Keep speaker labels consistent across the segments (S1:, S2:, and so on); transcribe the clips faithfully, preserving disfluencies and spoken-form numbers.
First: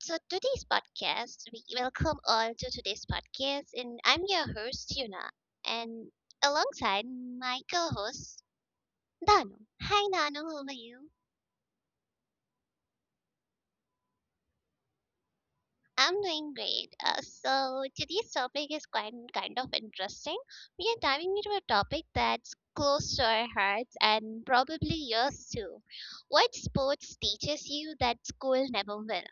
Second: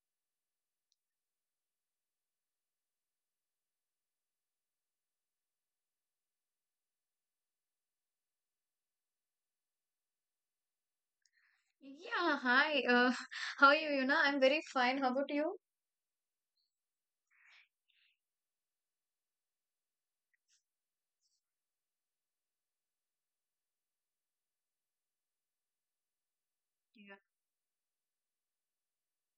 S1: So today's podcast, we welcome all to today's podcast, and I'm your host Yuna, and alongside my co-host Dano. Hi Dano, how are you?
S2: Yeah, hi. Uh, how are you, Yuna? I'm very fine. How about you?
S1: I'm doing great. Uh, so today's topic is quite kind of interesting. We are diving into a topic that's close to our hearts and probably yours too. What
S2: Yeah.
S1: sports teaches you that school never will?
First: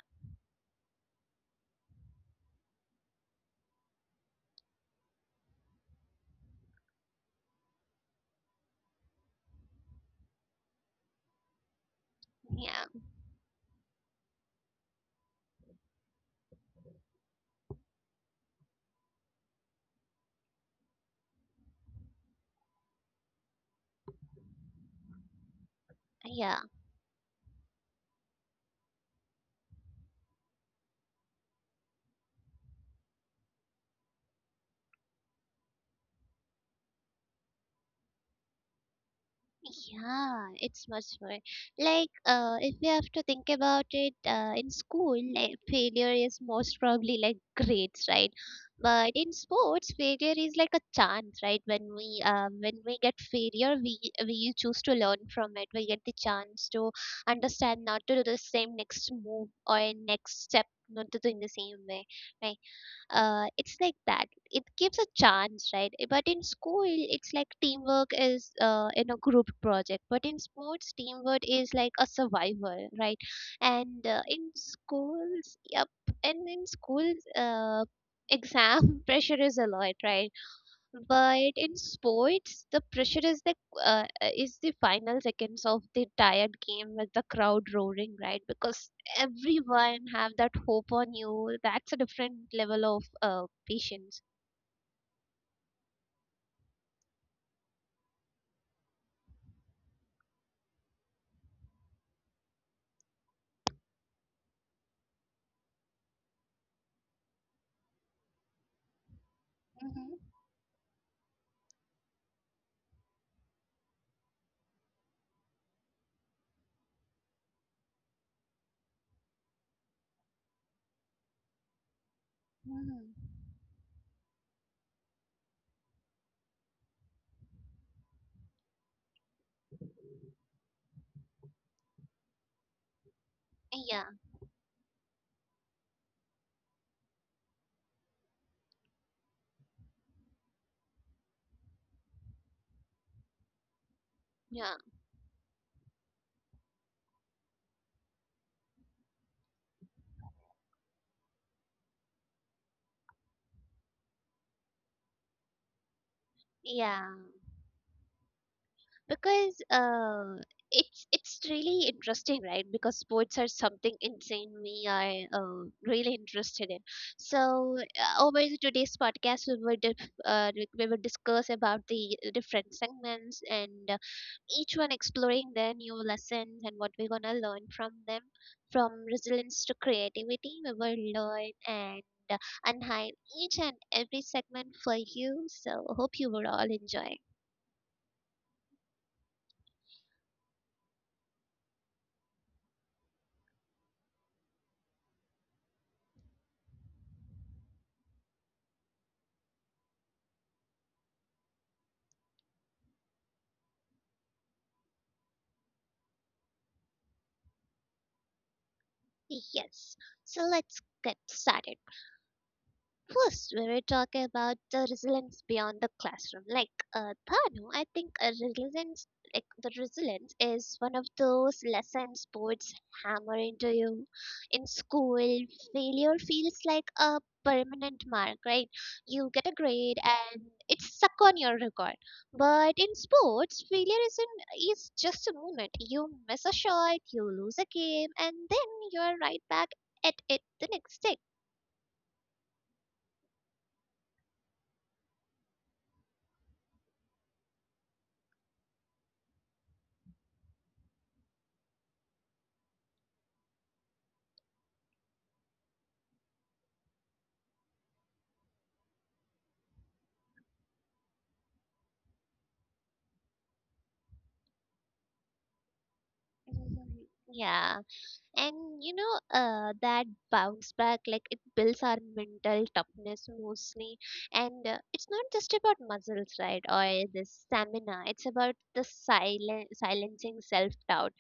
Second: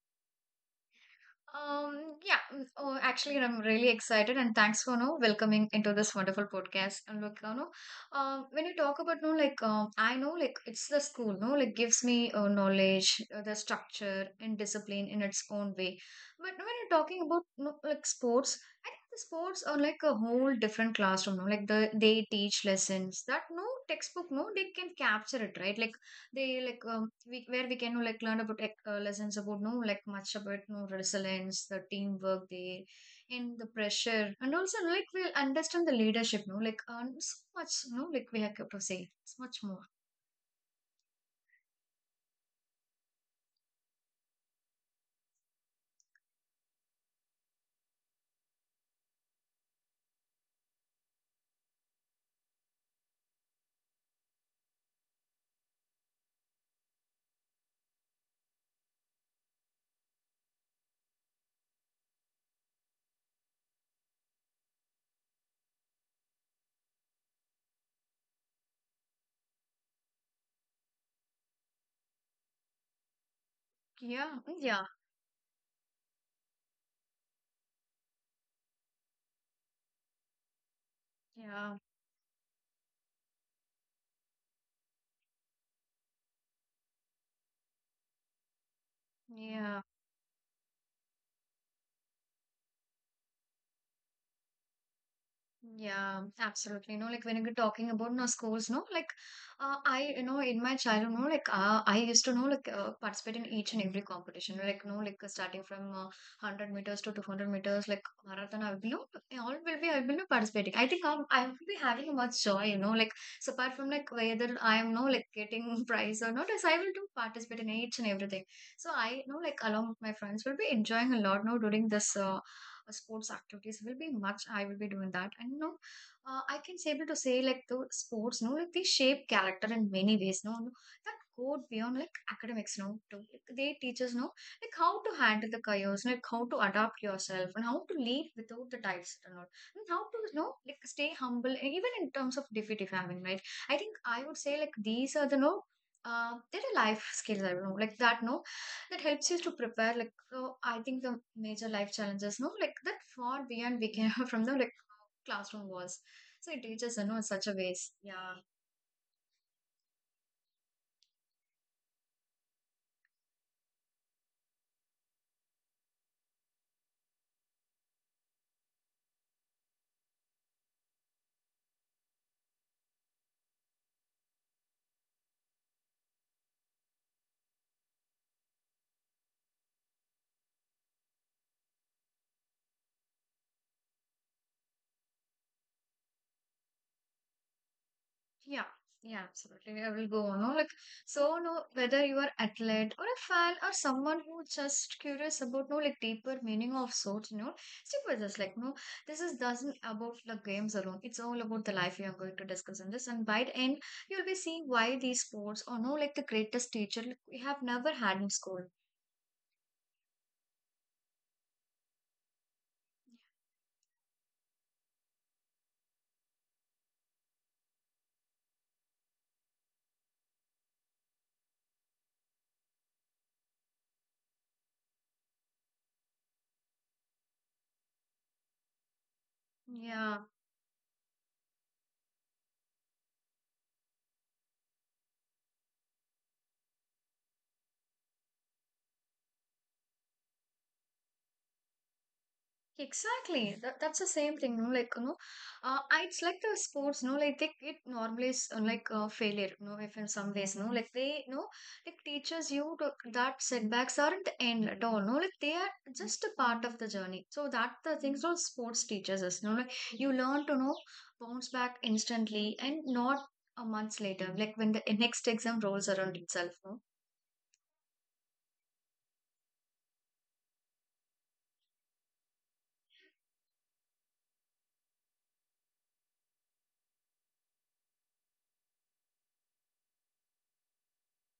S2: Um, yeah. mm, Oh, actually, I'm really excited, and thanks for no welcoming into this wonderful podcast. And look, you know, um, when you talk about no, like, um, I know, like, it's the school, no, like, gives me uh,
S1: Yeah,
S2: knowledge, uh, the structure and discipline in its own way. But when you're talking about no, like sports, I think the sports are like a whole different classroom, no, like the they teach lessons that no textbook, no, they can capture it, right? Like they
S1: yeah.
S2: like um, we, where we can like learn about like, uh, lessons about no like much about no resilience, the teamwork they and the pressure, and also no, like we'll understand the leadership. No, like um, so much. No, like we have to say it's much more.
S1: Yeah, it's much more like uh, if we have to think about it uh, in school, like, failure is most probably like grades, right? But in sports, failure is like a chance, right? When we um, when we get failure, we we choose to learn from it. We get the chance to understand not to do the same next move or next step, not to do in the same way, right? Uh, it's like that it gives a chance, right? Eh, but in school it's like teamwork is uh, in a group project, but in sports teamwork is like a survival, right? And uh,
S2: Yeah,
S1: in
S2: yeah,
S1: schools, yep. And in schools, uh, exam pressure is a lot, right? But in
S2: yeah,
S1: sports, the pressure is the uh, is the final seconds of the tired game with the crowd roaring, right? Because
S2: yeah.
S1: everyone have that hope on you. That's a different level of uh, patience.
S2: Yeah, absolutely. You know, like when you're talking about no schools, no, like uh, I, you know, in my childhood, no, like uh, I used to know, like uh, participate in each and every competition, like no, like uh, starting from uh, hundred meters to two hundred meters, like marathon. I will be, no, all will be, I will
S1: Hmm.
S2: be participating. I think um, I will be having much joy, you know, like so apart from like whether I am no like getting prize or not, as I will do participate in each and everything. So I you know, like along with my friends, will be enjoying a lot, no, during this uh, uh, sports
S1: Hmm.
S2: activities will be much I will be doing that. And you know, uh, I can say able to say like the sports no like they shape character in many ways no no, that go beyond like academics no too. Like, they teach
S1: Yeah,
S2: us no like how to handle the chaos, like how to adapt yourself and how to lead without the types and all, and how to you know like stay humble and even in terms of defeat if having, right? I think I would say like
S1: yeah,
S2: these are the no uh, they're life skills. I don't know, like that, no, that helps you to prepare like. So I think the major life challenges no like that far beyond we can from the like classroom walls, so it teaches you
S1: yeah.
S2: know in such a ways. Yeah,
S1: because uh, it's it's really interesting, right? Because sports are something insanely I uh, really interested in. So uh, over the today's podcast we would dif- uh, like, we would discuss about the different segments, and uh, each one exploring their new lessons and what we're gonna learn from them, from resilience to creativity we will learn and uh, unhide each and every segment for you, so hope you were all enjoying.
S2: yeah, yeah, absolutely. I will go on. No? Like, so no, whether you are athlete or a fan or someone who just curious about no like deeper meaning of sorts, you know, stick with us. Like, no, this is doesn't about the games alone. It's all about the life you are going to discuss in this. And by the end, you'll be seeing why these sports are no like the greatest teacher we have never had in school.
S1: Yes, so let's get started. First, we were talking about the resilience beyond the classroom. Like uh, Thanu, I think a resilience, like the resilience, is one of those lessons boards hammer into you. In school, failure feels like a permanent mark, right? You get a grade
S2: Yeah.
S1: and it's stuck on your record. But in sports, failure isn't is just a moment. You miss a shot, you lose a game, and then you're right back at it the next day.
S2: Exactly. That, that's the same thing, no? Like, you know, uh, I, it's like the sports, no? Like, they, it normalize, uh, like, uh, failure, no? If in some ways, no? Like, they, no? Like, teaches you to, that setbacks aren't the end at all, no? Like, they are just a part of the journey. So, that the things all sports teaches us, no? Like, you learn to, know, bounce back instantly and not a month later, like, when the next exam rolls around itself, no?
S1: Mhm. Yeah. And you know, uh, that bounce back like it builds our mental toughness mostly, and uh, it's not just about muscles, right? Or the stamina, it's about the silent silencing self doubt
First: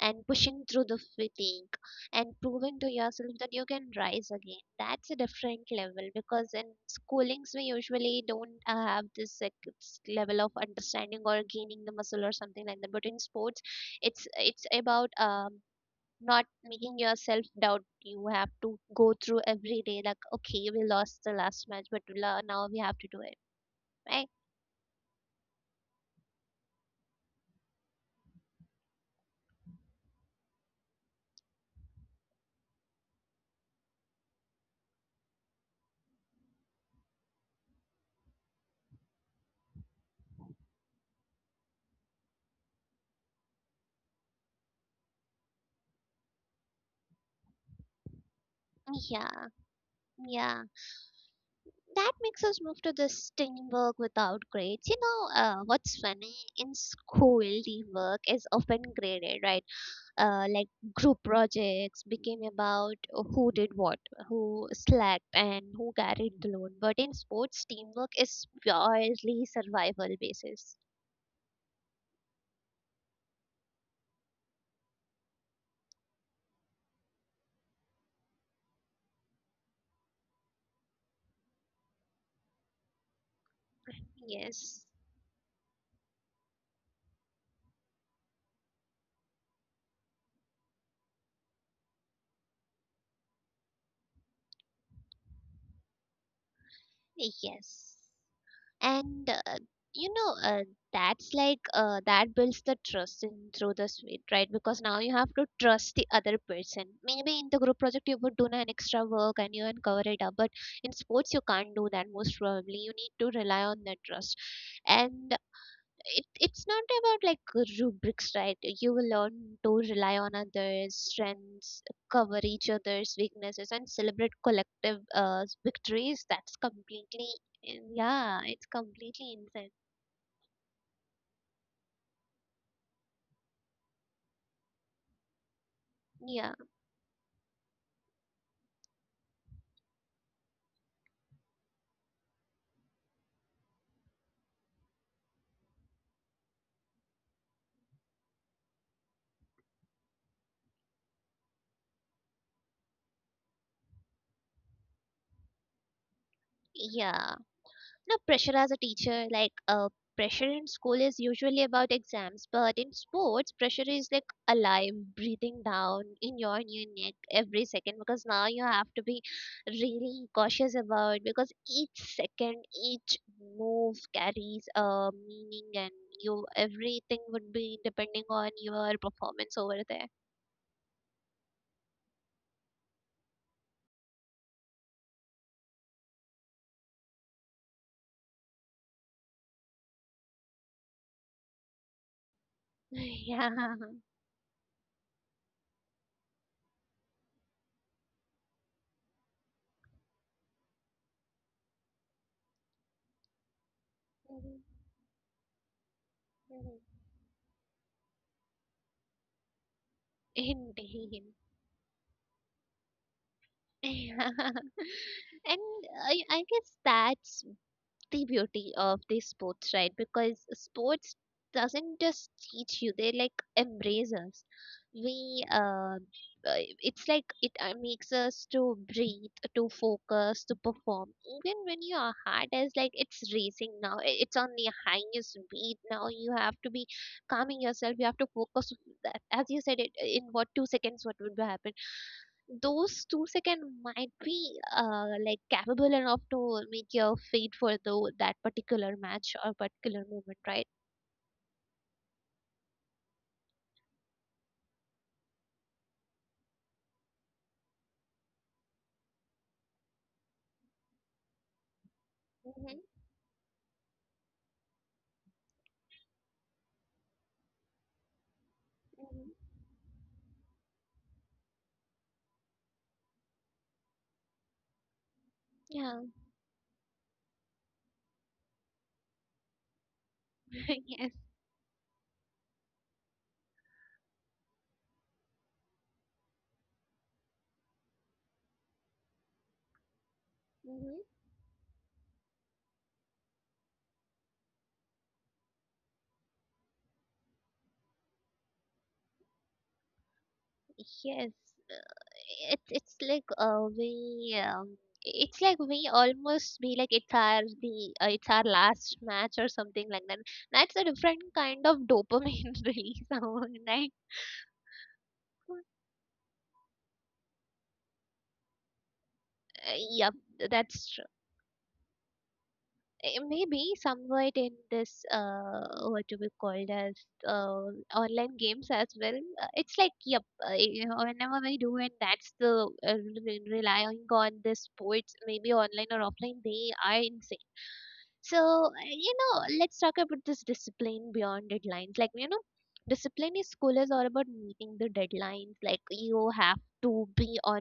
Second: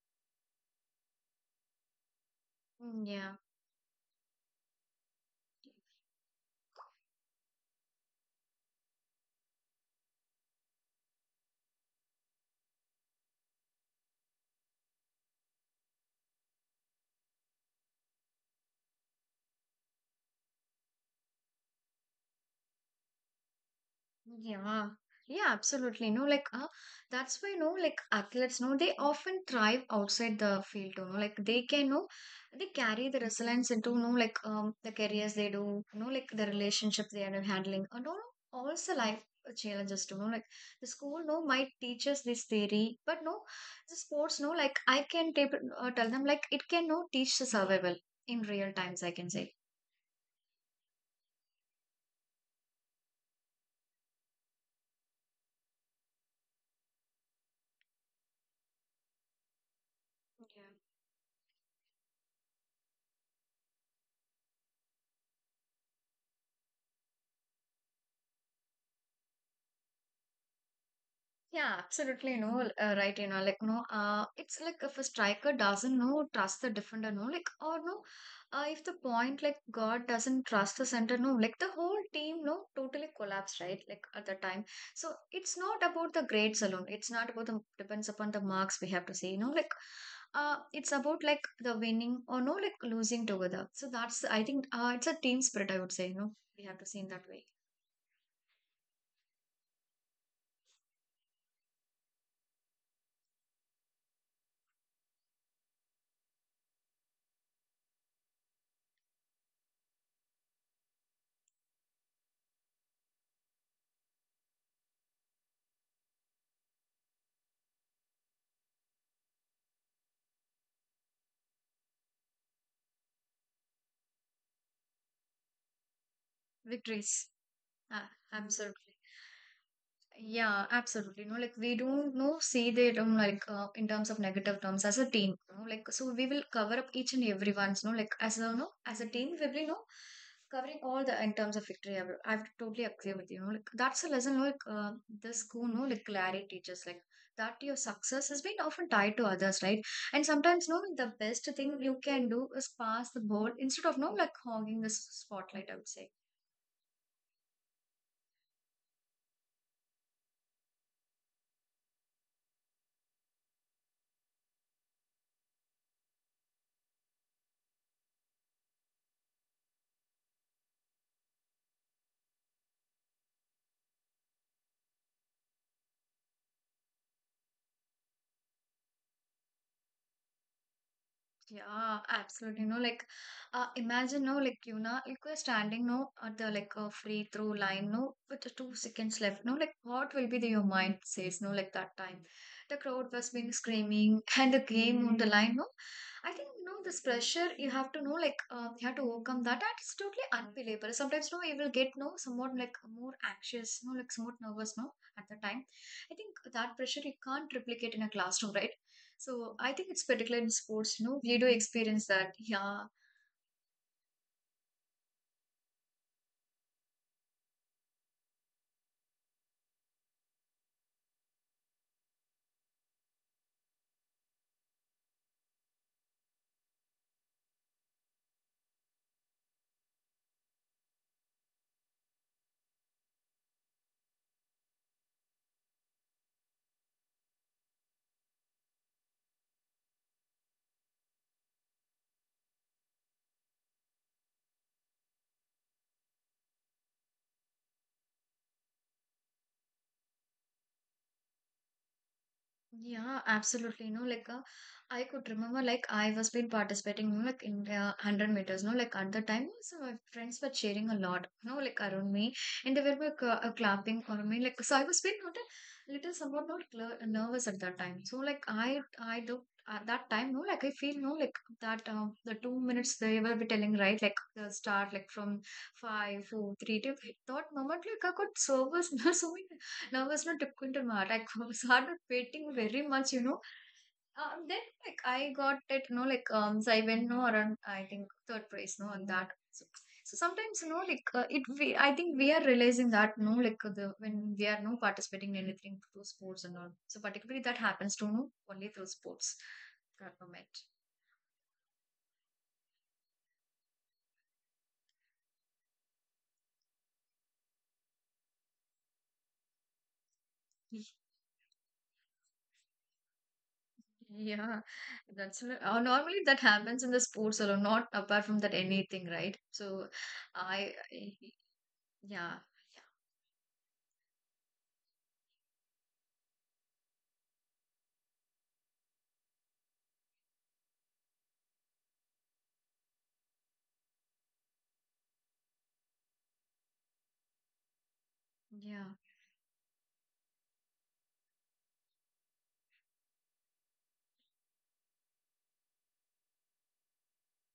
S1: and pushing through the fatigue and proving to
S2: Mm,
S1: yourself
S2: yeah.
S1: that you can rise again. That's a different level, because in schoolings we usually don't uh, have this like, s- level of understanding or gaining the muscle or something like that. But in sports, it's it's about um not making yourself doubt. You have to go through every day like, okay, we lost the last match, but we lo- now we have to do it, right?
S2: Yeah, yeah, absolutely. No, like uh, that's why no, like athletes, no, they often thrive outside the field. You know, like they can no, they carry the resilience into no, like um, the careers they do. No, like the relationships they are handling, and all also life challenges. You know, like the school no might teach us this theory, but no, the sports no, like I can tap- uh, tell them like it can no teach the survival in real times. I can
S1: Yeah,
S2: say.
S1: yeah, that makes us move to this teamwork without grades. You know, uh, what's funny, in school teamwork is often graded, right? Uh, like group projects became about who did what, who slacked and who carried the load, but in sports teamwork is purely survival basis.
S2: Yeah, absolutely no, uh, right, you know, like no, uh, it's like if a striker doesn't know trust the defender, no, like or no, uh, if the point like God doesn't trust the center, no, like the whole team, no, totally collapse, right? Like at the time,
S1: Yes.
S2: so it's not about the grades alone. It's not about the depends upon the marks we have to see, you know, like uh, it's about like the winning or no, like losing together. So that's I think uh, it's a team spirit. I would say, you know, we have to see in that way.
S1: Yes. And uh, you know, uh, that's like uh, that builds the trust in through the suite, right? Because now you have to trust the other person. Maybe in the group project you would do an extra work and you uncover it up, but in sports you can't do that most probably. You need to rely on that trust. And it it's not about like rubrics, right? You will learn to rely on others strengths, cover each other's weaknesses, and celebrate collective uh, victories. That's
S2: Victories.
S1: completely,
S2: Ah,
S1: yeah, it's
S2: absolutely.
S1: completely insane.
S2: Yeah, absolutely. No, like we don't no see the term like uh, in terms of negative terms as a team. No, like so we will
S1: Yeah,
S2: cover up each and every one's. No, like as a no as a team we will be no covering all the in terms of victory. I, will- I would totally agree with you. No, like that's a lesson. No, like uh, the school, no, like clarity teaches like that your success has been often tied to others, right? And sometimes no, the best thing you can do is pass the ball instead of no like hogging the s- spotlight. I would say.
S1: yeah. No, pressure as a teacher, like uh, pressure in school is usually about exams, but in sports, pressure is like alive, breathing down in your new neck every second, because now you have to be really cautious about, because each second, each move carries a meaning, and you everything would be depending on your performance over there.
S2: Yeah, absolutely. No, like, uh, imagine, no, like, you know, like we're standing, no, at the like a free throw line, no, with the two seconds left, no, like, what will be the, your mind says, no, like that time, the crowd was
S1: Yeah.
S2: being screaming and the game on the line, no, I think, no, this pressure you have to know, like, uh, you have to overcome that, and it's totally unbelievable. Sometimes, no, you will get, no, somewhat like more anxious, no, like somewhat
S1: Mhm,
S2: nervous, no, at the time. I think that
S1: mhm.
S2: pressure you can't replicate in a classroom, right? So I think it's particular in sports, you know,
S1: Indeed.
S2: we do experience that. Yeah,
S1: Yeah. And I, I guess that's the beauty of the sports, right? Because sports doesn't just teach you; they like embrace us. We, uh, uh, it's like it uh, makes us to breathe, to focus, to perform. Even when your heart is like it's racing now, i- it's on the highest beat now. You have to be calming yourself. You have to focus. That, as you said, it in what two seconds what would happen, those two seconds might be uh, like capable enough to make your fate for the that particular match or particular moment, right?
S2: yeah, absolutely. No, like uh, I could remember, like I was been participating, you know, like in the hundred meters. No, like at the time, so my friends were cheering a lot. No, like around me, and
S1: Hmm.
S2: they were like uh, uh, clapping for me. Like so, I was been not a little somewhat not clear, nervous at that time. So like I I
S1: Hmm.
S2: do at that time. No, like I feel no like that uh, the two minutes they were be telling right like the start like from
S1: Yeah.
S2: five, four, three, two. I thought moment like I got service. So many. And I was not acquainted with art.
S1: Yes.
S2: I was not painting very much, you know. Um, then like I got it, you know, like um, so I went no around I think third place, no, on that. So, so sometimes you know, like
S1: Hmm.
S2: uh, it. We I think we are realizing that no, like uh, the when we are no participating in anything through sports and all. So particularly that happens to no only through sports. That moment.
S1: Yes. Uh, It's it's like uh, we um, it's like we almost be like it's our the uh, it's our last match or something like that. That's a different kind of dopamine release, right?
S2: Yeah, that's n- uh, normally that happens in the sports alone, not apart from that anything, right?
S1: Uh,
S2: So
S1: yep,
S2: I,
S1: that's
S2: I- yeah,
S1: eh, maybe somewhat in this uh, what do we call as uh, online games as well. Uh, it's like yep, uh, you know, whenever we do it, that's the uh, re- relying on the sports, maybe online or offline, they are insane. So
S2: yeah.
S1: uh, you know, let's talk about this discipline beyond deadlines. Like, you know, discipline in school is all about meeting the deadlines. Like, you have to be on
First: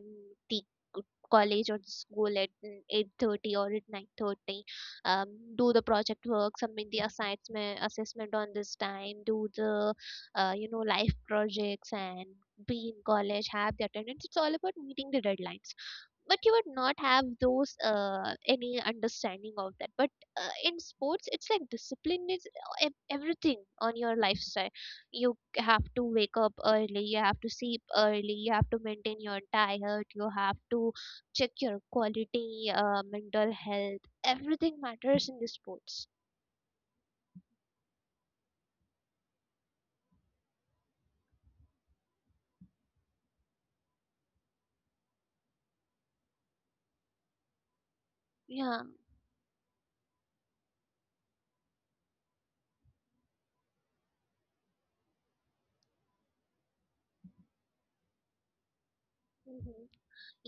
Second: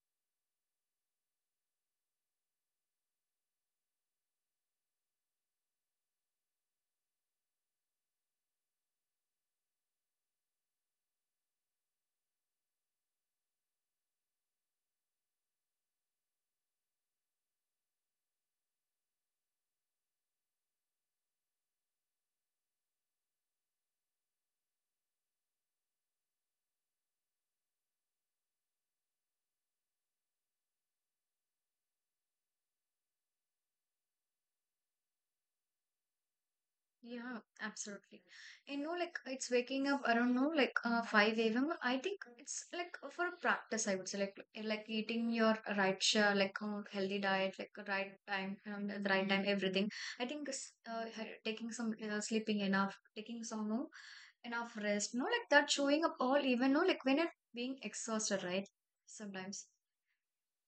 S1: the uh, college or the school at eight thirty or at nine thirty, um, do the project work, submit the assignment assessment on this time, do the uh, you know life projects and be in college, have the attendance. It's all about meeting the deadlines, but you would not have those uh, any understanding of that. But uh, in sports it's like discipline is ev- everything on your lifestyle. You have to wake up early, you have to sleep early, you have to maintain your diet, you have to check your quality uh, mental health. Everything matters in the sports.
S2: Yeah, absolutely. You know, like it's waking up around no like uh, five a m. I think it's like for a practice, I would say, like eh, like eating your right share, like uh, healthy diet, like right time, um,
S1: Yeah.
S2: the right time, everything. I think s- uh, ha- taking some uh, sleeping enough, taking some no enough rest, no like that showing up all even no like when you're being exhausted, right? Sometimes.
S1: Hmm.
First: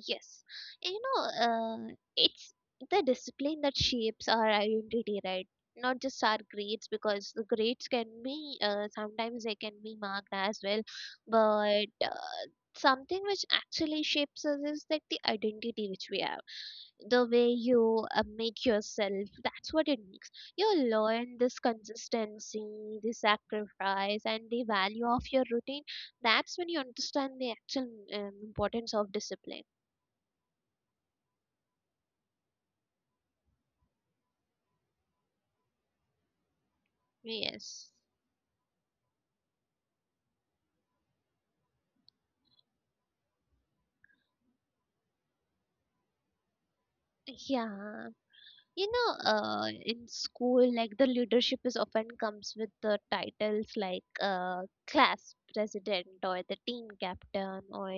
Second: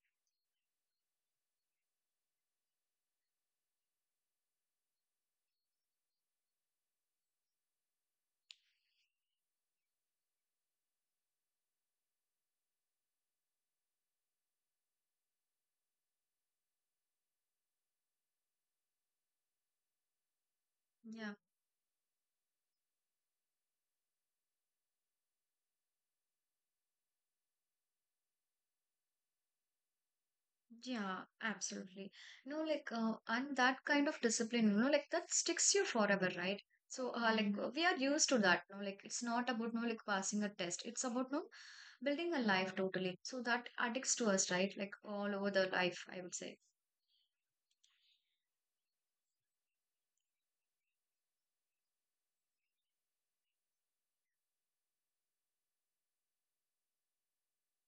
S1: Yes. And you know, uh, it's the discipline that shapes our identity, right? Not just our grades, because the grades can be, uh, sometimes they can be marked as well. But uh, something which actually shapes us is like the identity which we have. The way you uh, make yourself, that's what it makes you learn
S2: Yeah.
S1: this consistency, the sacrifice and the value of your routine. That's when you understand the actual um, importance of discipline.
S2: Yeah, absolutely. You know, like, uh, and that kind of discipline, you know, like that sticks you forever, right? So, uh, like, mm, uh,
S1: Yes.
S2: we are used to that. No, like, it's not about no, like, passing a test. It's about no, building a life totally. So that addicts to us, right? Like all over the life, I would say.
S1: Yeah, you know, uh, in school like the leadership is often comes with the titles, like uh, class president or the team captain or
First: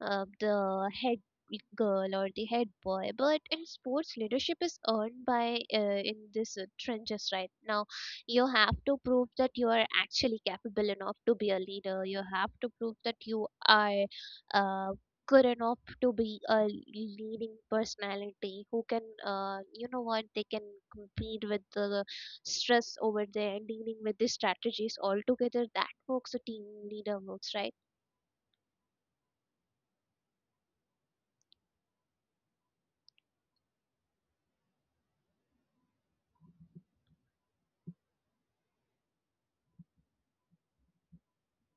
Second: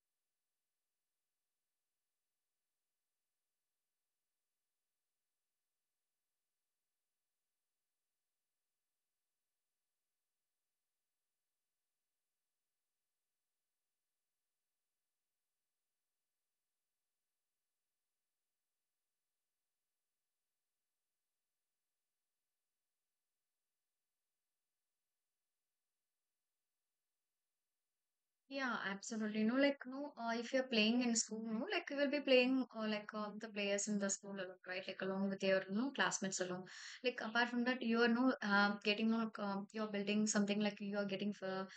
S1: uh, the head girl or the head boy. But in sports leadership is earned by uh, in this uh, trenches, right? Now you have to prove that you are actually capable enough to be a leader. You have to prove that you are uh, good enough to be a leading personality who can uh, you know what, they can compete with the stress over there and dealing with the strategies altogether, that works a team leader works, right?
S2: Yeah, absolutely. No, like no, uh, if you're playing in school, no, like you will be playing uh, like uh, the players in the school along, right? Like along with your you know, classmates along. Like apart from that, you are no uh, getting no, like um you're building something like you are getting for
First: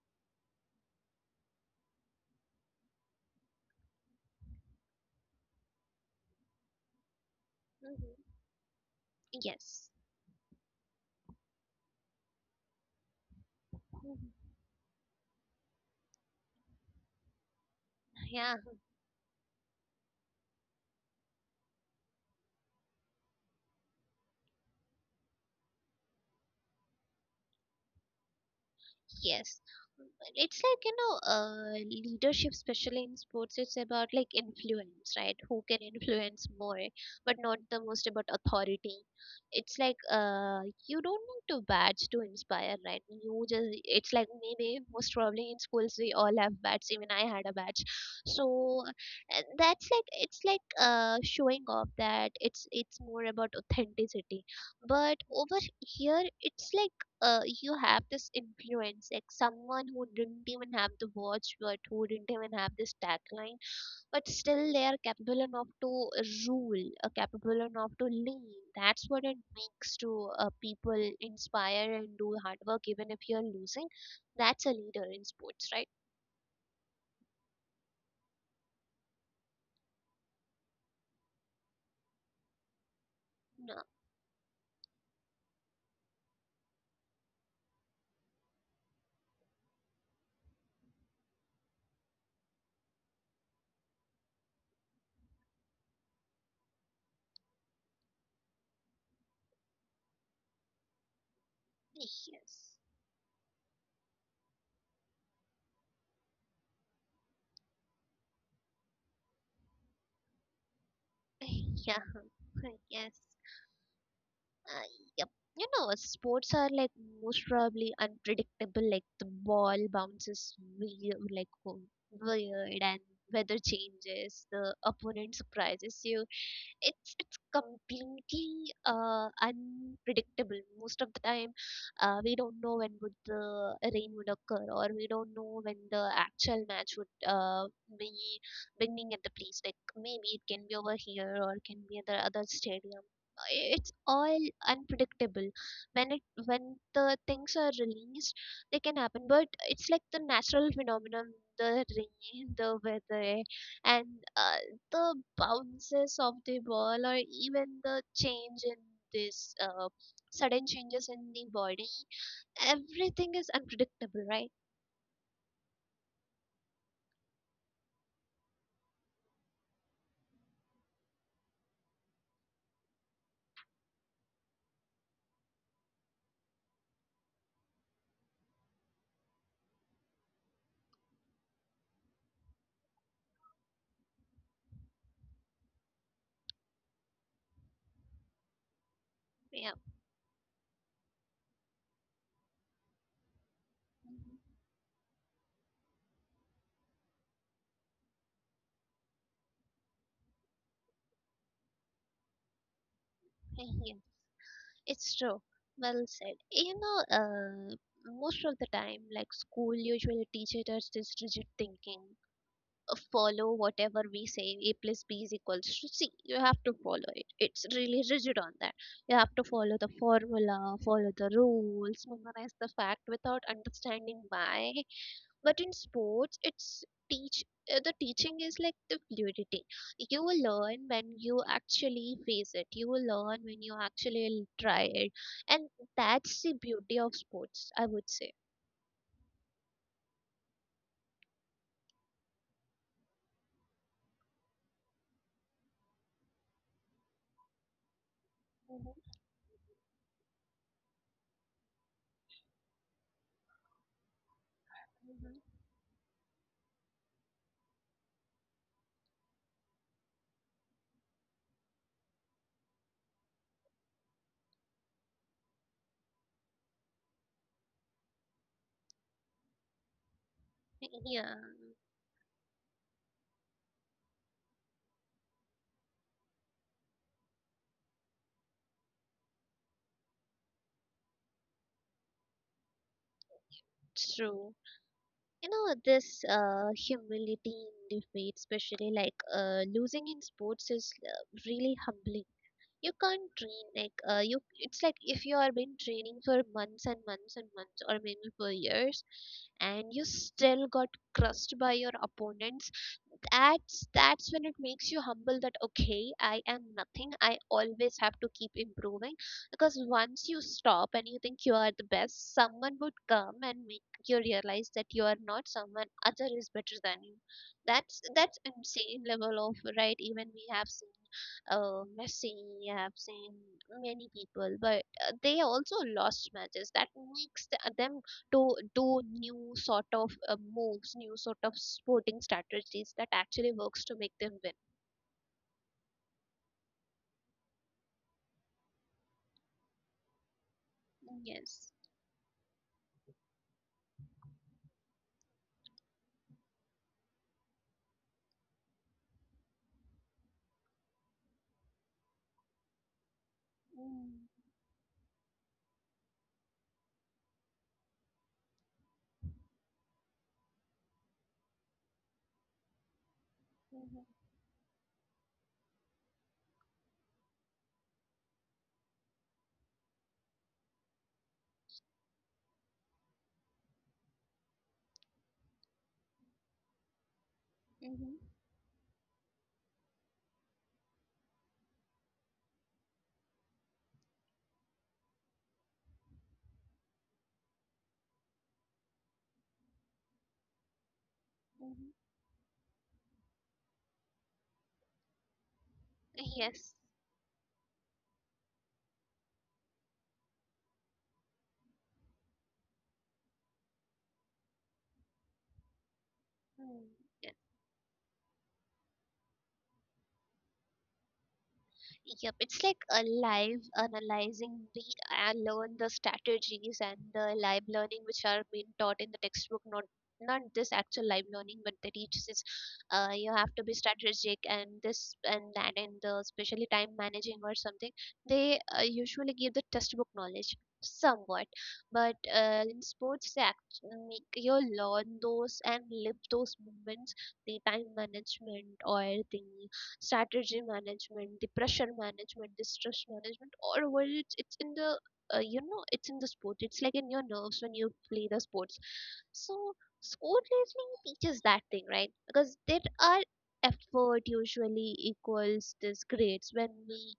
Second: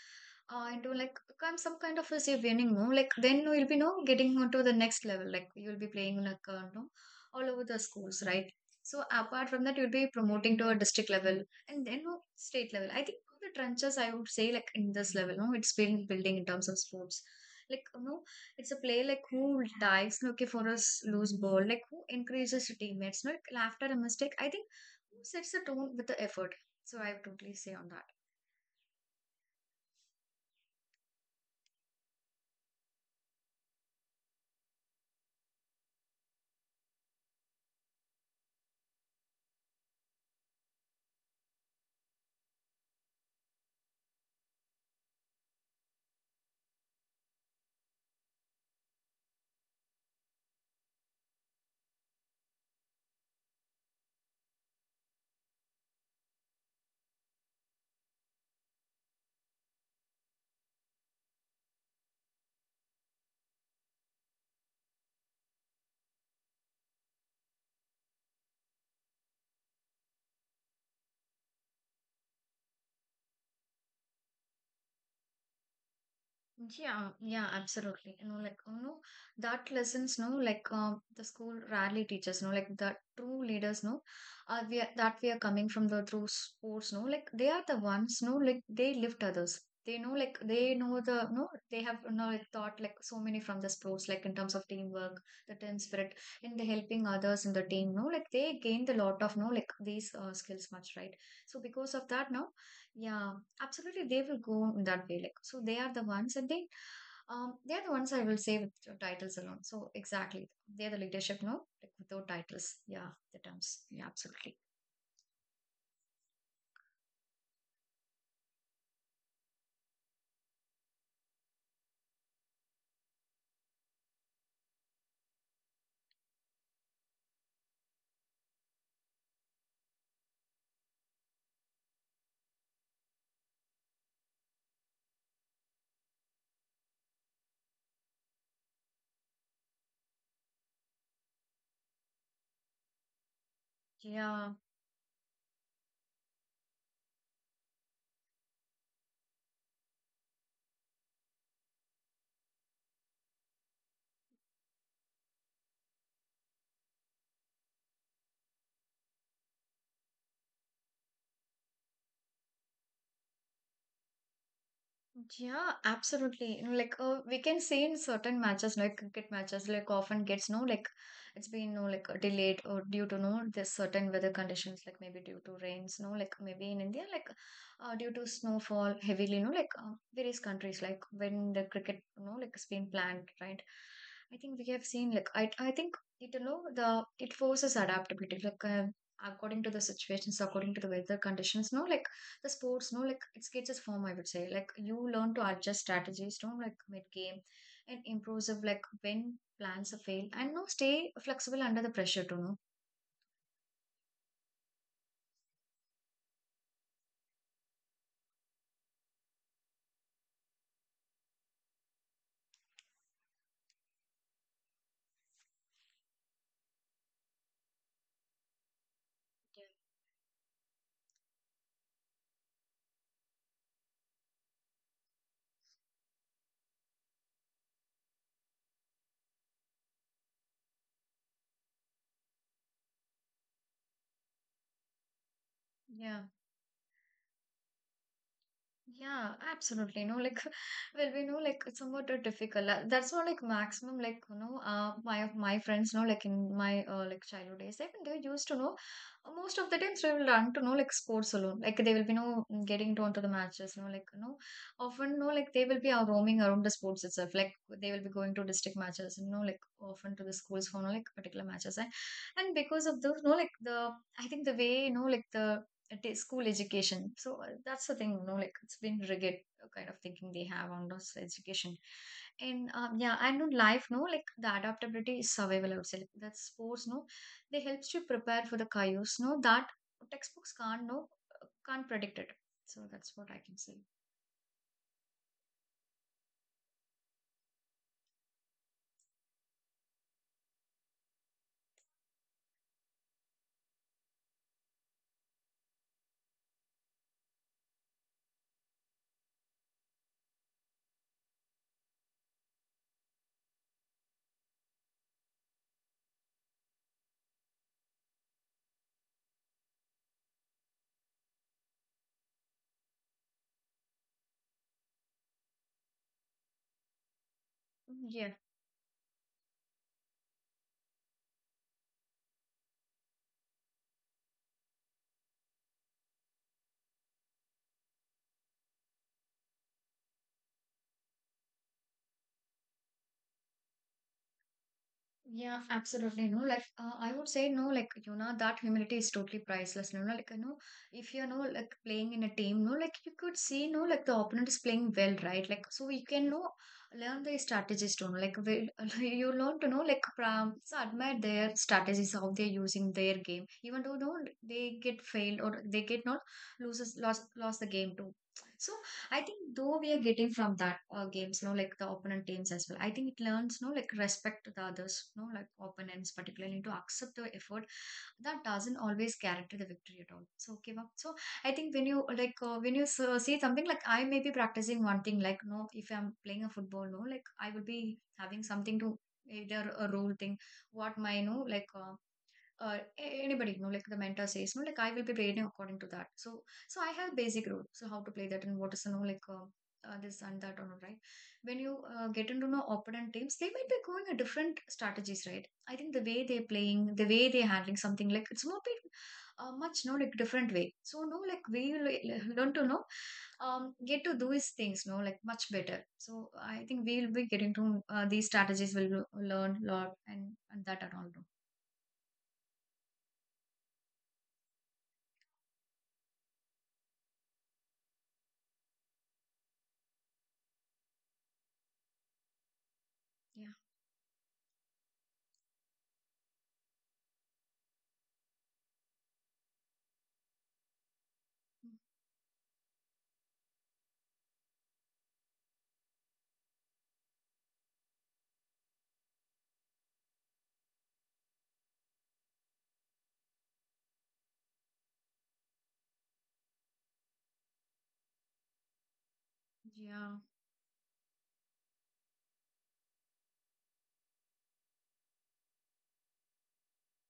S2: uh, into like kind some kind of a say winning, no? Like then you'll be no getting onto the next level. Like you'll be playing like uh, no all over the schools,
S1: Hmm.
S2: right? So apart from that, you'll
S1: Yes.
S2: be promoting to a district level, and then no state level. I think no, the trenches, I would
S1: Mhm.
S2: say, like in this level, no, it's been building in terms of sports. Like, you know,
S1: Yeah.
S2: it's a play like who dives, no, okay, for a s- loose ball, like who encourages your teammates, no, like, after a mistake. I think who sets the tone with the effort. So I would totally say on that.
S1: Yes. It's like, you know, uh, leadership, especially in sports, it's about like influence, right? Who can influence more, but not the most about authority. It's like, uh, you don't need to badge to inspire, right? You just, it's like maybe most probably in schools we all have badges. Even I had a badge. So uh, that's like, it's like, uh, showing off that it's, it's more about authenticity. But over here, it's like, uh, you have this influence, like someone who didn't even have the watchword, who didn't even have this tagline, but still they are capable enough to rule, uh, capable enough to lead. That's what it makes to uh, people inspire and do hard work, even if you're losing. That's a leader in sports, right?
S2: Yeah, yeah, absolutely. You know, like you know, that lessons, no, like um, the school rarely teaches, no, like the true
S1: No.
S2: leaders, no, uh, we are, that we are coming from the through sports, no, like they are the ones, no, like they lift others. They know, like they know the no, they have you know, like taught like so many from the sports, like in terms of teamwork, the team spirit, in the helping others in the team, no, like they gained a lot of no, like these uh, skills much, right? So because of that, now,
S1: Yes.
S2: yeah, absolutely, they will go in that way, like so they are the ones and they um, they're the ones I will say with the titles alone. So exactly, they're the leadership, no?
S1: Yeah.
S2: Like without titles.
S1: Yes.
S2: Yeah, the terms. Yeah, absolutely.
S1: Uh, yep. You know, uh, sports are like most probably unpredictable. Like the ball bounces weird, like w- weird, and weather changes. The opponent surprises you, it's it's completely uh, unpredictable most of the time. Uh, we don't know when would the rain would occur, or we don't know when the actual match would uh, be beginning at the place, like maybe it can be over here or it can be at the other stadium. I- it's all
S2: Yeah.
S1: unpredictable. When it when the things are released, they can happen, but it's like the natural phenomenon, the rain, the weather, and uh, the bounces of the ball or even the change in this uh, sudden changes in the body, everything is unpredictable, right?
S2: Yeah, absolutely. You know, like uh, we can see in certain matches, like cricket matches, like often gets no like it's been no like uh, delayed or due to no there's certain weather conditions, like maybe due to rains, no like maybe in India, like uh, due to snowfall heavily, no like uh, various countries, like when the cricket, no, like it's been planned, right? I think we have seen like I I think it you know the it forces adaptability, like uh,
S1: Yeah.
S2: according to the situations, according to the weather conditions, no like the sports no like it's gets its form, I
S1: Mhm.
S2: would say, like you learn to adjust strategies don't like mid game and improve like when plans fail and no stay flexible under the pressure to know.
S1: Yeah, it's true. Well said. You know uh, most of the time, like, school usually teaches us this rigid thinking. Follow whatever we say, a plus b is equals to c, you have to follow it. It's really rigid on that. You have to follow the formula, follow the rules, memorize the fact without understanding why. But in sports it's teach, uh, the teaching is like the fluidity. You will learn when you actually face it, you will learn when you actually try it. And
S2: Yeah.
S1: that's the beauty of sports, I would say.
S2: Yeah, absolutely. No, like, well, we know like it's somewhat uh, difficult. Uh, That's not like maximum. Like, you know, uh, my of my friends know like in my uh, like childhood days, even they used to know.
S1: Mhm,
S2: uh, Most of the times they will run to know like sports alone. Like they will be no getting down to the matches. You know, like you know,
S1: mhm.
S2: often no like they will be uh, roaming around the sports itself. Like they will be going to district matches. You know, like often to the schools for no like particular matches. And and because of those, no like the I think the way you know like the t- school education. So uh, that's the thing, you know, like it's been rigid uh, kind of thinking they have on those
S1: Yeah,
S2: education. And um, yeah, and in life, no, like the adaptability is survival, I would say. Like, that sports, no, they helps you prepare for the chaos, no, that textbooks can't, no, uh, can't predict it. So that's what I can say.
S1: true. You know this uh, Humility in defeat, especially like uh, losing in sports, is uh, really humbling. You can't train like uh, you it's like if you are been training for months and months and months, or maybe for years, and you still got crushed by your opponents. That's that's when it makes you humble, that okay, I am nothing, I always have to keep improving. Because once you stop and you think you are the best, someone would come and make you realize that you are not, someone other is better than you. that's
S2: Mm.
S1: that's
S2: Yeah.
S1: insane level of right. Even we have seen. Oh, Messi, I have seen many people, but uh, they also lost matches. That makes th- uh, them to do new sort of uh, moves, new sort of sporting strategies that actually works to make them win.
S2: Yeah, absolutely. No, like uh, I would say no, like you know that humility is totally priceless. No, no, like you know if you know
S1: Yes.
S2: like playing in a team, no, like you could see no like the opponent is playing well, right? Like so we can know learn their strategies too. Know, like we, you learn to know like from so admire their strategies how they're using their game, even though
S1: Mm-hmm.
S2: no they get failed or they get not loses lost lost the game too. So I think though we are getting from that uh, games, no, like the opponent teams as well. I think it learns, no, like respect to the others, no, like opponents particularly to accept the effort that doesn't always guarantee the victory at all. So give up. So I think when you like uh, when you s- uh, see something like I may be practicing one thing, like no, if I'm playing a football, no, like I will be
S1: Mm-hmm.
S2: having something to either a role thing, what my no, like. Uh, uh, a- anybody you know like the mentor says you know, like I will be playing according to that so so I have basic rule so how to play that and what is you know like uh, uh, this and that or right when
S1: Mm-hmm.
S2: you uh, get into know opponent teams they might be going a different strategies right I think the way they're
S1: Yes.
S2: playing the way they're handling something like it's more bit uh, much no like different way so no like we will learn to know um get to do these things no like much better so I
S1: Mm.
S2: think we'll be getting to uh, these strategies will learn a lot and, and that and all. No?
S1: Yep, it's like a live analyzing me and learn the strategies and the live learning, which are being taught in the textbook. Not not this actual live learning, but the teaches is uh, you have to be strategic and this and that, and the especially time managing or something. They uh, usually give the textbook knowledge somewhat, but uh, in sports they act- make you learn those and live those moments, the time management or the strategy management, the pressure management, the stress management. All over it's, it's in the uh, you know it's in the sport. It's like in your nerves when you play the sports. So
S2: Yeah. Yeah.
S1: sport labeling teaches that thing, right? Because there are effort usually equals this grades when we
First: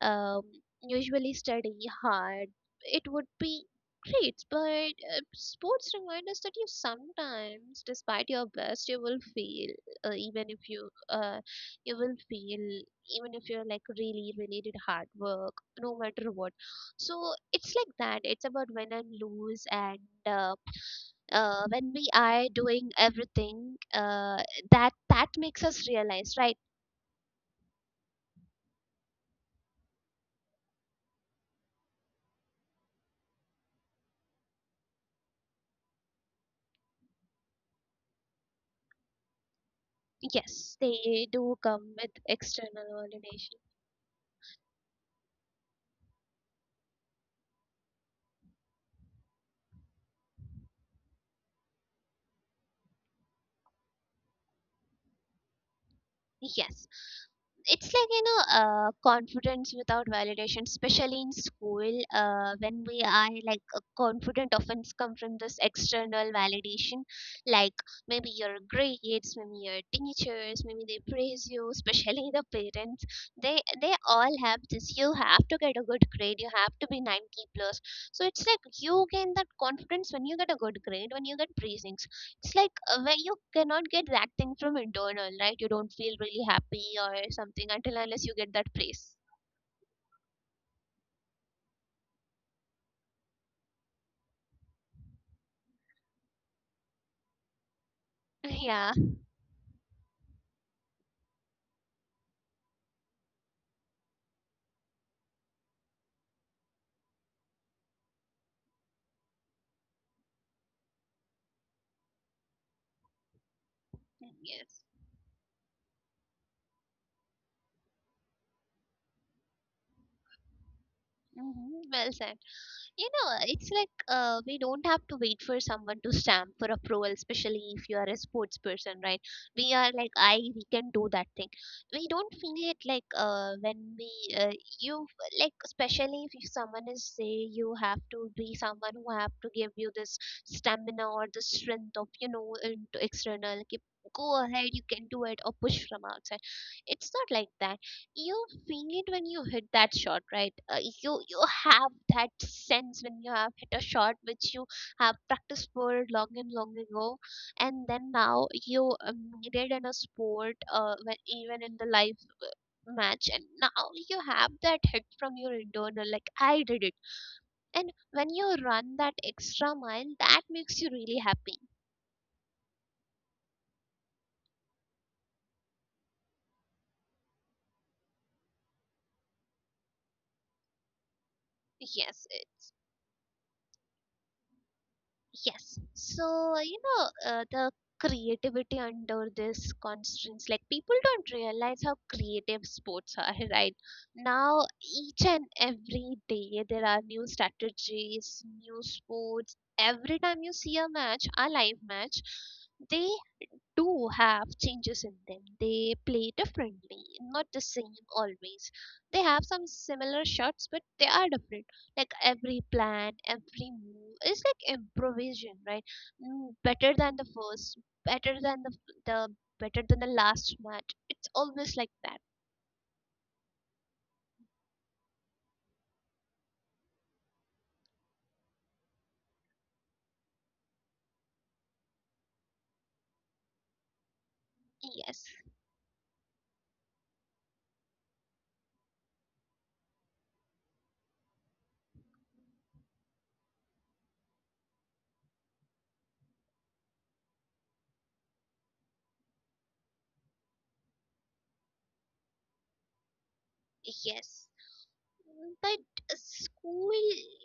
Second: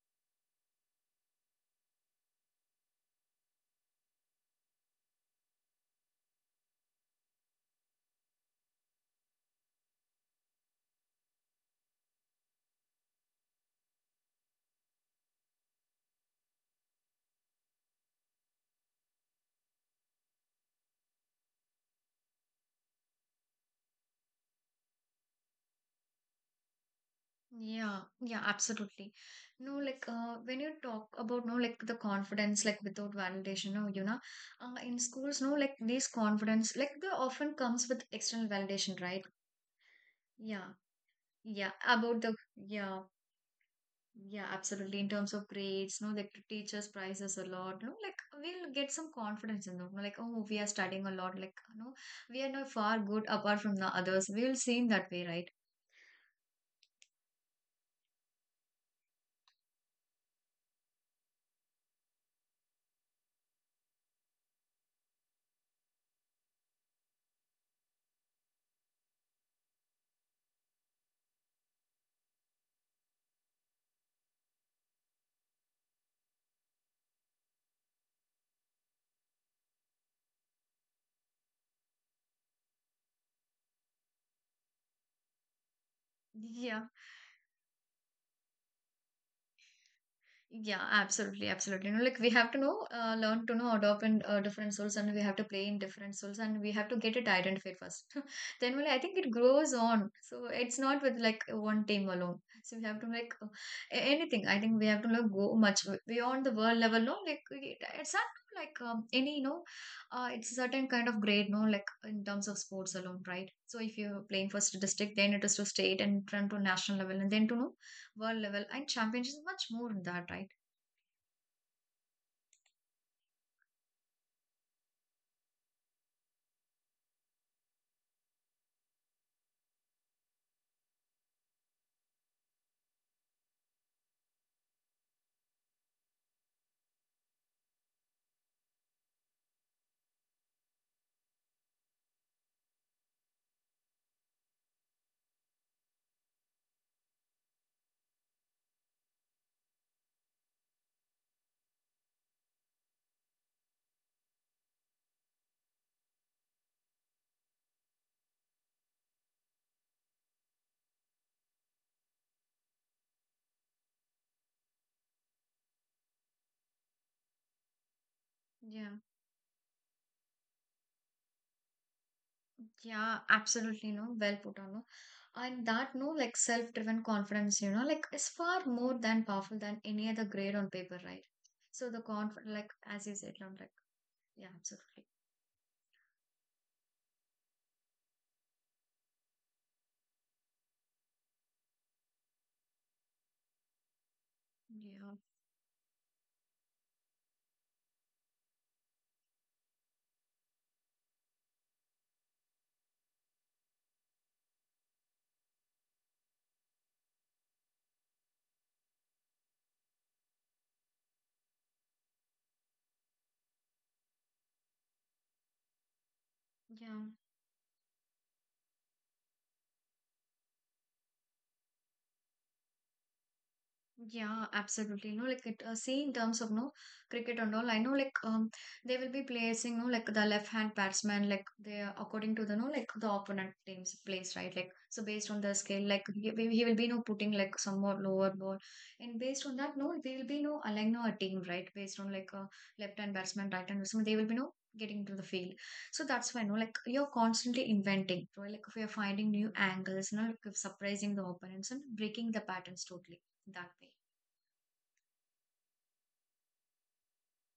S1: um, usually study hard, it would be great. But uh, sports remind us that you sometimes, despite your best, you will fail. Uh, even if you uh, you will fail, even if you're like really really did hard work, no matter what. So it's like that. It's about win and lose, and uh, uh, when we are doing everything, uh, that that makes us realize, right?
S2: Yeah, yeah, absolutely. No, like uh, when you talk about no, like the confidence, like without validation, no, you know, uh, in schools, no, like this confidence, like the often comes with external validation, right? Yeah,
S1: Yes, they do
S2: yeah,
S1: come with
S2: about the
S1: external
S2: yeah,
S1: validation.
S2: yeah, absolutely. In terms of grades, no, like the teachers prize us a lot, no, like we'll get some confidence in them, no, like oh, we are studying a lot, like no, we are not far good apart from the others. We will seem that way, right?
S1: Yes. It's like, you know, uh, confidence without validation, especially in school, uh, when we are like uh, confident, often come from this external validation, like maybe your grades, maybe your teachers, maybe they praise you, especially the parents. They they all have this. You have to get a good grade. You have to be ninety plus. So it's like you gain that confidence when you get a good grade, when you get praisings. It's like uh, where you cannot get that thing from internal, right? You don't feel really happy
S2: Yeah.
S1: or something until unless you get that place.
S2: Yeah, absolutely, absolutely. You know, like we have to know, uh, learn to know, adopt in uh, different souls, and we have to play in different souls, and we have to get it identified first. Then,
S1: Yeah.
S2: only I think it grows on. So it's not with like one team alone. So we have to like uh, a- anything. I think we have to like go much w- beyond the world level. No, like it, it's not like um, any you know, uh, it's a certain kind of grade. No, like in terms of sports alone, right? So if you're playing
S1: Yes.
S2: first district, then it is to state and then to national level, and then to know world level and championships much more than that, right?
S1: Hmm, well said. You know, it's like uh, we don't have to wait for someone to stamp for approval, especially if you are a sports person, right? We are like, I, we can do that thing. We don't feel it like uh, when we, uh, you, like, especially if someone is, say, you have to be someone who have to give you this stamina or the strength of, you know, into external, like, go ahead, you can do it, or push from outside. It's not like that. You feel it when you hit that shot, right? Uh, you you have that sense when you have hit a shot which you have practiced for long and long ago, and then now you um, did in a sport, uh, when, even in the live match, and now you have that hit from your internal, like, I did it. And when you run
S2: Yeah,
S1: that extra mile, that makes you really happy.
S2: yeah, absolutely, no, well put on, no. And that, no, like self-driven confidence, you know, like is far more than powerful than any other grade on paper, right? So the
S1: Yes.
S2: conf, like as you said, no, like yeah, absolutely,
S1: Yes. So, you know, uh, the creativity under this constraints, like people don't realize how creative sports are, right? Now,
S2: yeah,
S1: each and every day, there are new strategies, new sports. Every time you see a match, a live match, they do have changes in them. They play differently, not the same always. They have some similar shots, but they are different. Like every plan, every move is like improvisation, right? Mm,
S2: yeah.
S1: better than the first, better than the the better than the last match. It's always like that.
S2: Yeah, absolutely. You know, like it, uh, see in terms of no cricket and all. I know, like um, they will be placing, no, like the left hand batsman, like they are according to the no, like the opponent team's place, right? Like so, based on the
S1: Yes,
S2: scale, like he, he he will be no putting like somewhat lower ball, and based on that, no, they will be no aligning no, a team, right? Based on like uh, left hand batsman, right hand batsman, they will be no getting to the field. So that's why, no, like you're constantly inventing, right? Like if you're finding new angles, you know, like surprising the opponents and breaking the patterns totally that way.
S1: yes. But uh, school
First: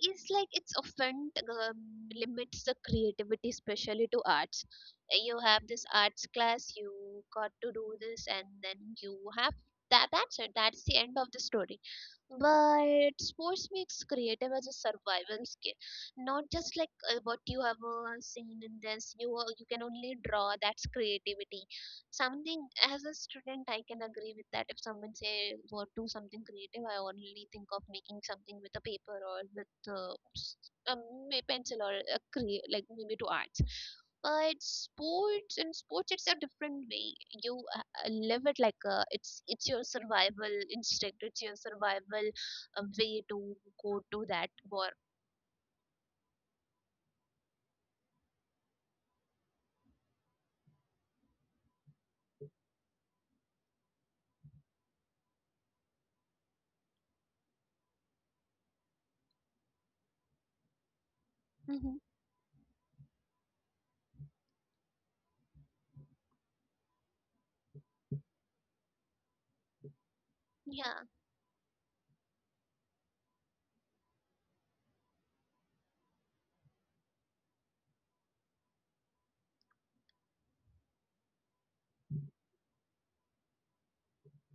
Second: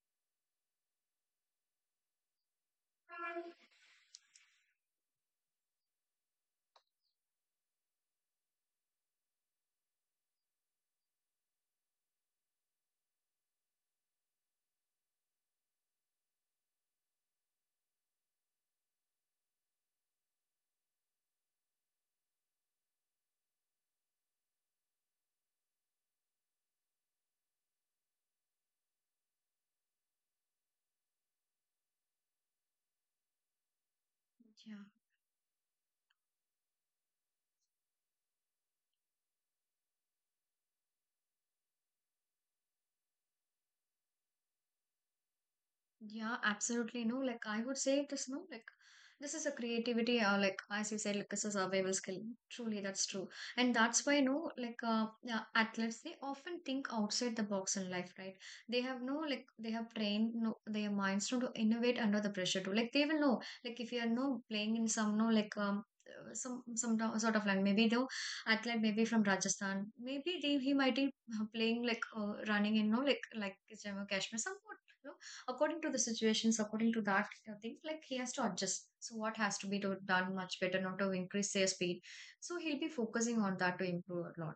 S1: is like, it's often um, limits the creativity, especially to arts. Uh, You have this arts class, you got to do this, and then you have that. That's it. That's the end of the story. But sports makes creative as a survival skill, not just like uh, what you have uh, seen in this. You uh, you can only draw. That's creativity. Something as a student, I can agree with that. If someone say, "What do something creative," I only think of making something with a paper or with uh, s- um, may pencil or a cre- like maybe to arts. But
S2: 讲
S1: sports, in sports, it's a different way. You uh, uh, live it like a, it's it's your survival instinct. It's your survival uh, way to go to that war.
S2: Yeah, absolutely. No, like I would say it is no, like this is a creativity, or like as you said, like this is a survival skill. Truly, that's true. And that's why, no, like uh, yeah, athletes, they often think outside the box in life, right? They have no, like, they have trained no, their minds to, to
S1: Hmm.
S2: innovate under the pressure too. Like, they will know, like, if you are no playing in some, no, like, um, uh, some some do- sort of land maybe though athlete maybe from Rajasthan maybe they, he might be
S1: Yeah.
S2: uh, playing like uh, running in no like like Jammu Kashmir somewhat according to the situations, according to that uh, things, like he has to adjust. So what has to be do, done much better, not to increase their speed. So he'll be focusing on that to improve a lot.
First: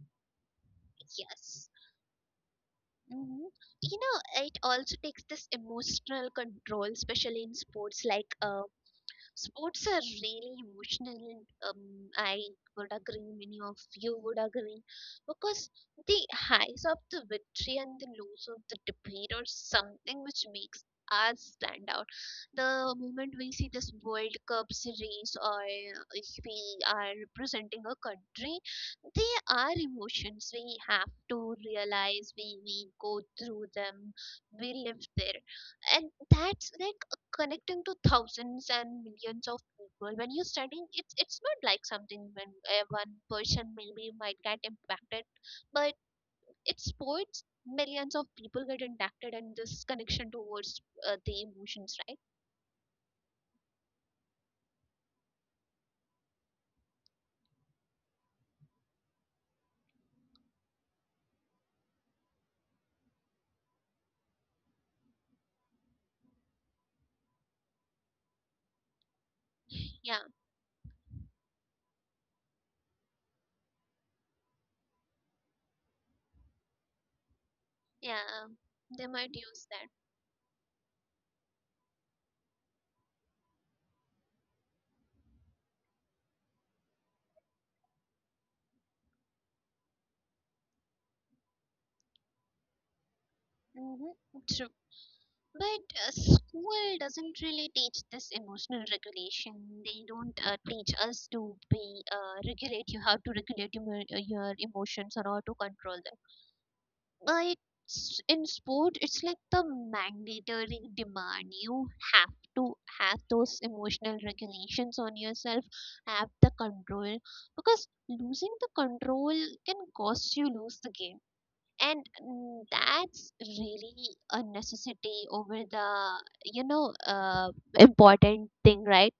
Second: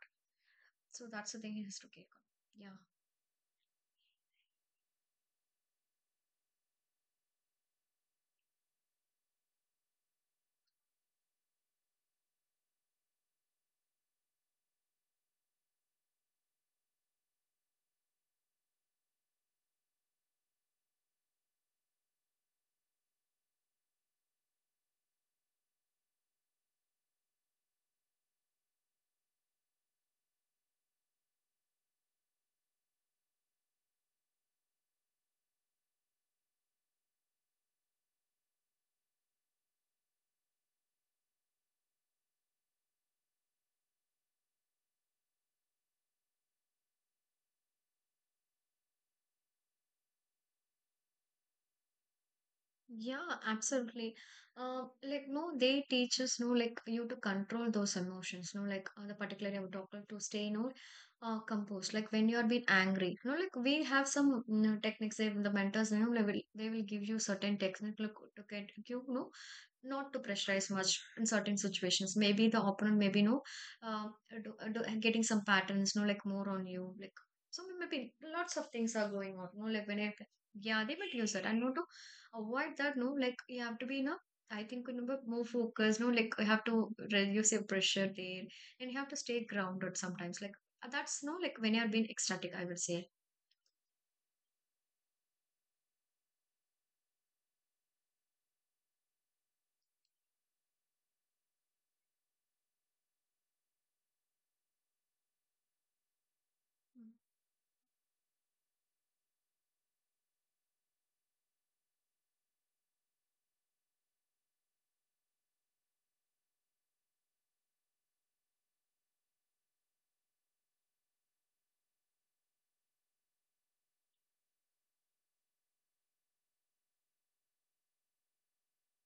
S2: So that's the thing he
S1: Yes.
S2: has to take on. Yeah.
S1: Hmm. You know, it also takes this emotional control, especially in sports like uh, sports are really emotional, and um, I would agree, many of you would agree, because the highs of the victory and the lows of the defeat are something which makes us stand out. The moment we see this World Cup series, or if we are representing a country, they are emotions. We have to realize we, we go through them, we live there, and that's that connecting to thousands and millions of people. When you're studying, it's it's not like something when uh, one person maybe might get impacted, but it's sports, millions of people get impacted, and this connection towards uh, the emotions, right?
S2: Yeah, absolutely. Uh, like, no, they teach us, no, like, you to control those emotions, no, like, uh, the particular I'm talking to stay, no, uh, composed. Like, when you are being angry, no, like, we have some you know, techniques, they, the mentors, you know, they will, they will give you certain techniques, like, to get you, no,
S1: Yeah.
S2: not to pressurize much in certain situations. Maybe the opponent, maybe, no, uh, do, do, getting some patterns, no, like, more on you, like, so maybe
S1: Yeah,
S2: lots of things
S1: they
S2: are
S1: might
S2: going on,
S1: use
S2: no,
S1: that.
S2: like, when I, yeah, they will use it. I know avoid that no like you have to be no I think you know, more focused no like you have to reduce your pressure there and you have to stay grounded sometimes like uh, that's no like when you have been ecstatic I will say.
S1: Mm-hmm. True. But uh, school doesn't really teach this emotional regulation. They don't uh, teach us to be uh, regulate you have to regulate your, uh, your emotions, or how to control them. But s- in sport, it's like the mandatory demand. You have to have those emotional regulations on yourself, have the control, because losing the control can cost you lose the game. And mm, that's really a necessity over the, you know, uh, important thing, right?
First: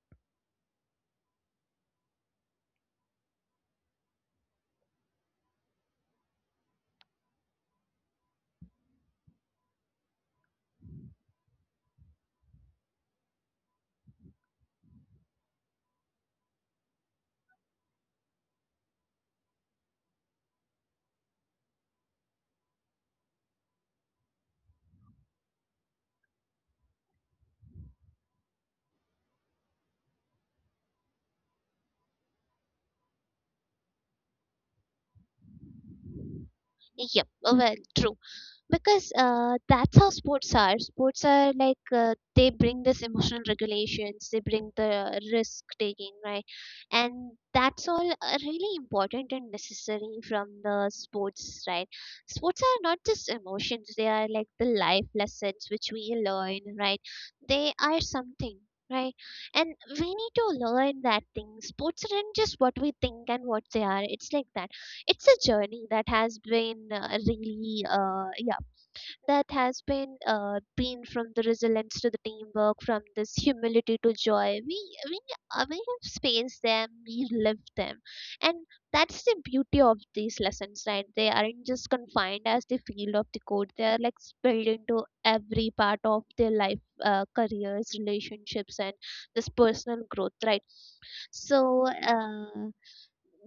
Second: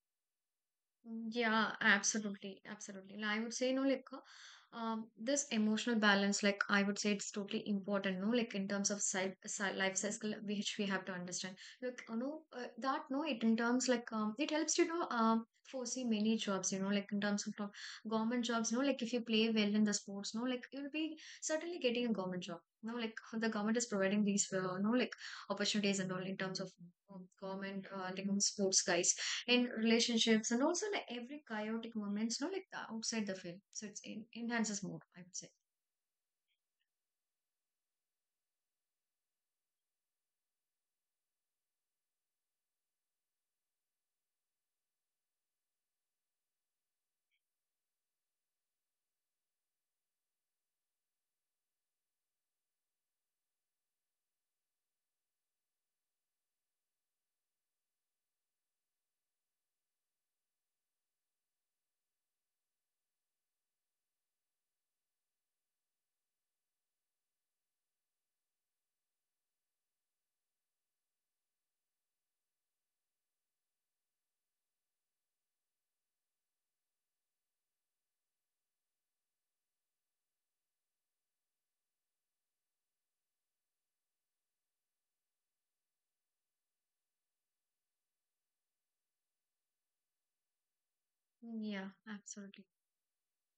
S2: Yeah, absolutely, absolutely. And I would say, no, like, uh, um, this emotional balance, like, I would say it's totally important, no, like, in terms of side, side life cycle, which we have to understand. Look, you know, uh, that, no, it in terms, like, um, it helps you know, um, foresee many jobs, you know, like, in terms of uh, government jobs, no, like, if you play well in the sports, no, like, you'll be certainly getting a government job. No, like the government is providing these, uh, no, like opportunities and all in terms of um, government, uh, like sports guys in relationships and also like every chaotic moments, no, like the outside the field. So it's in, enhances more, I would say.
S1: Yep. Uh, well, true. Because uh, that's how sports are. Sports are like uh, they bring this emotional regulations, they bring the risk taking, right? And that's all uh, really important and necessary from the sports, right? Sports are not just emotions, they are like the life lessons which we learn, right? They are something, right? And we need to learn that thing. Sports aren't just what we think and what they are, it's like that. It's a journey that has been uh, really uh, yeah, that has been uh, been from the resilience to the teamwork, from this humility to joy. We we uh, we have spaced them, we lived them, and that's the beauty of these lessons, right? They aren't just confined as the field of the code. They are like spilled into every part of their life, uh, careers, relationships, and this personal growth, right?
S2: Yeah,
S1: So.
S2: absolutely.
S1: Uh,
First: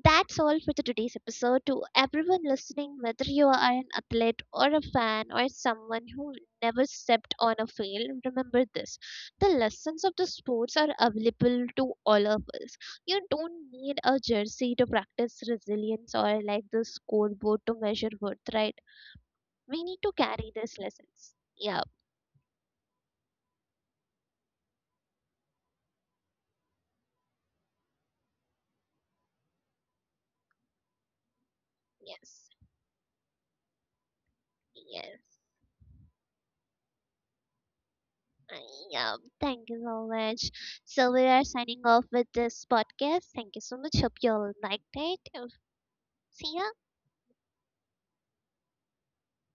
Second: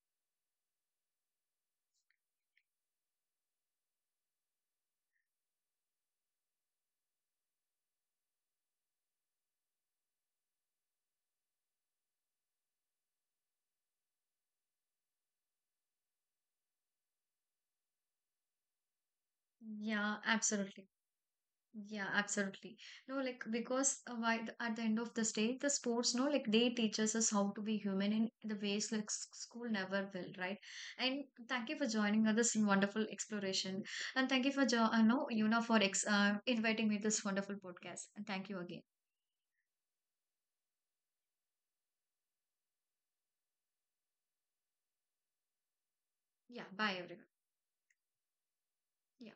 S1: That's all for the today's episode. To everyone listening, whether you are an athlete or a fan or someone who never stepped on a field, remember this. The lessons of the sports are available to all of us. You don't need a jersey to practice resilience or like the scoreboard to measure worth, right? We need to
S2: Yeah,
S1: carry these
S2: absolutely.
S1: lessons. Yeah,
S2: Yeah, absolutely. No, like because uh, why th- at the end of the day, the sports, no, like they teaches us how to be human in the ways like s- school never will, right? And thank you for joining
S1: yes,
S2: us in wonderful exploration, and thank you for jo- uh,
S1: yes.
S2: no, Yuna for ex- uh, inviting me this wonderful podcast, and thank you again.
S1: Yeah, thank you so much. So we are signing off with this podcast. Thank you so much. Hope you all liked it. See ya.
S2: Yeah, bye everyone. Yeah.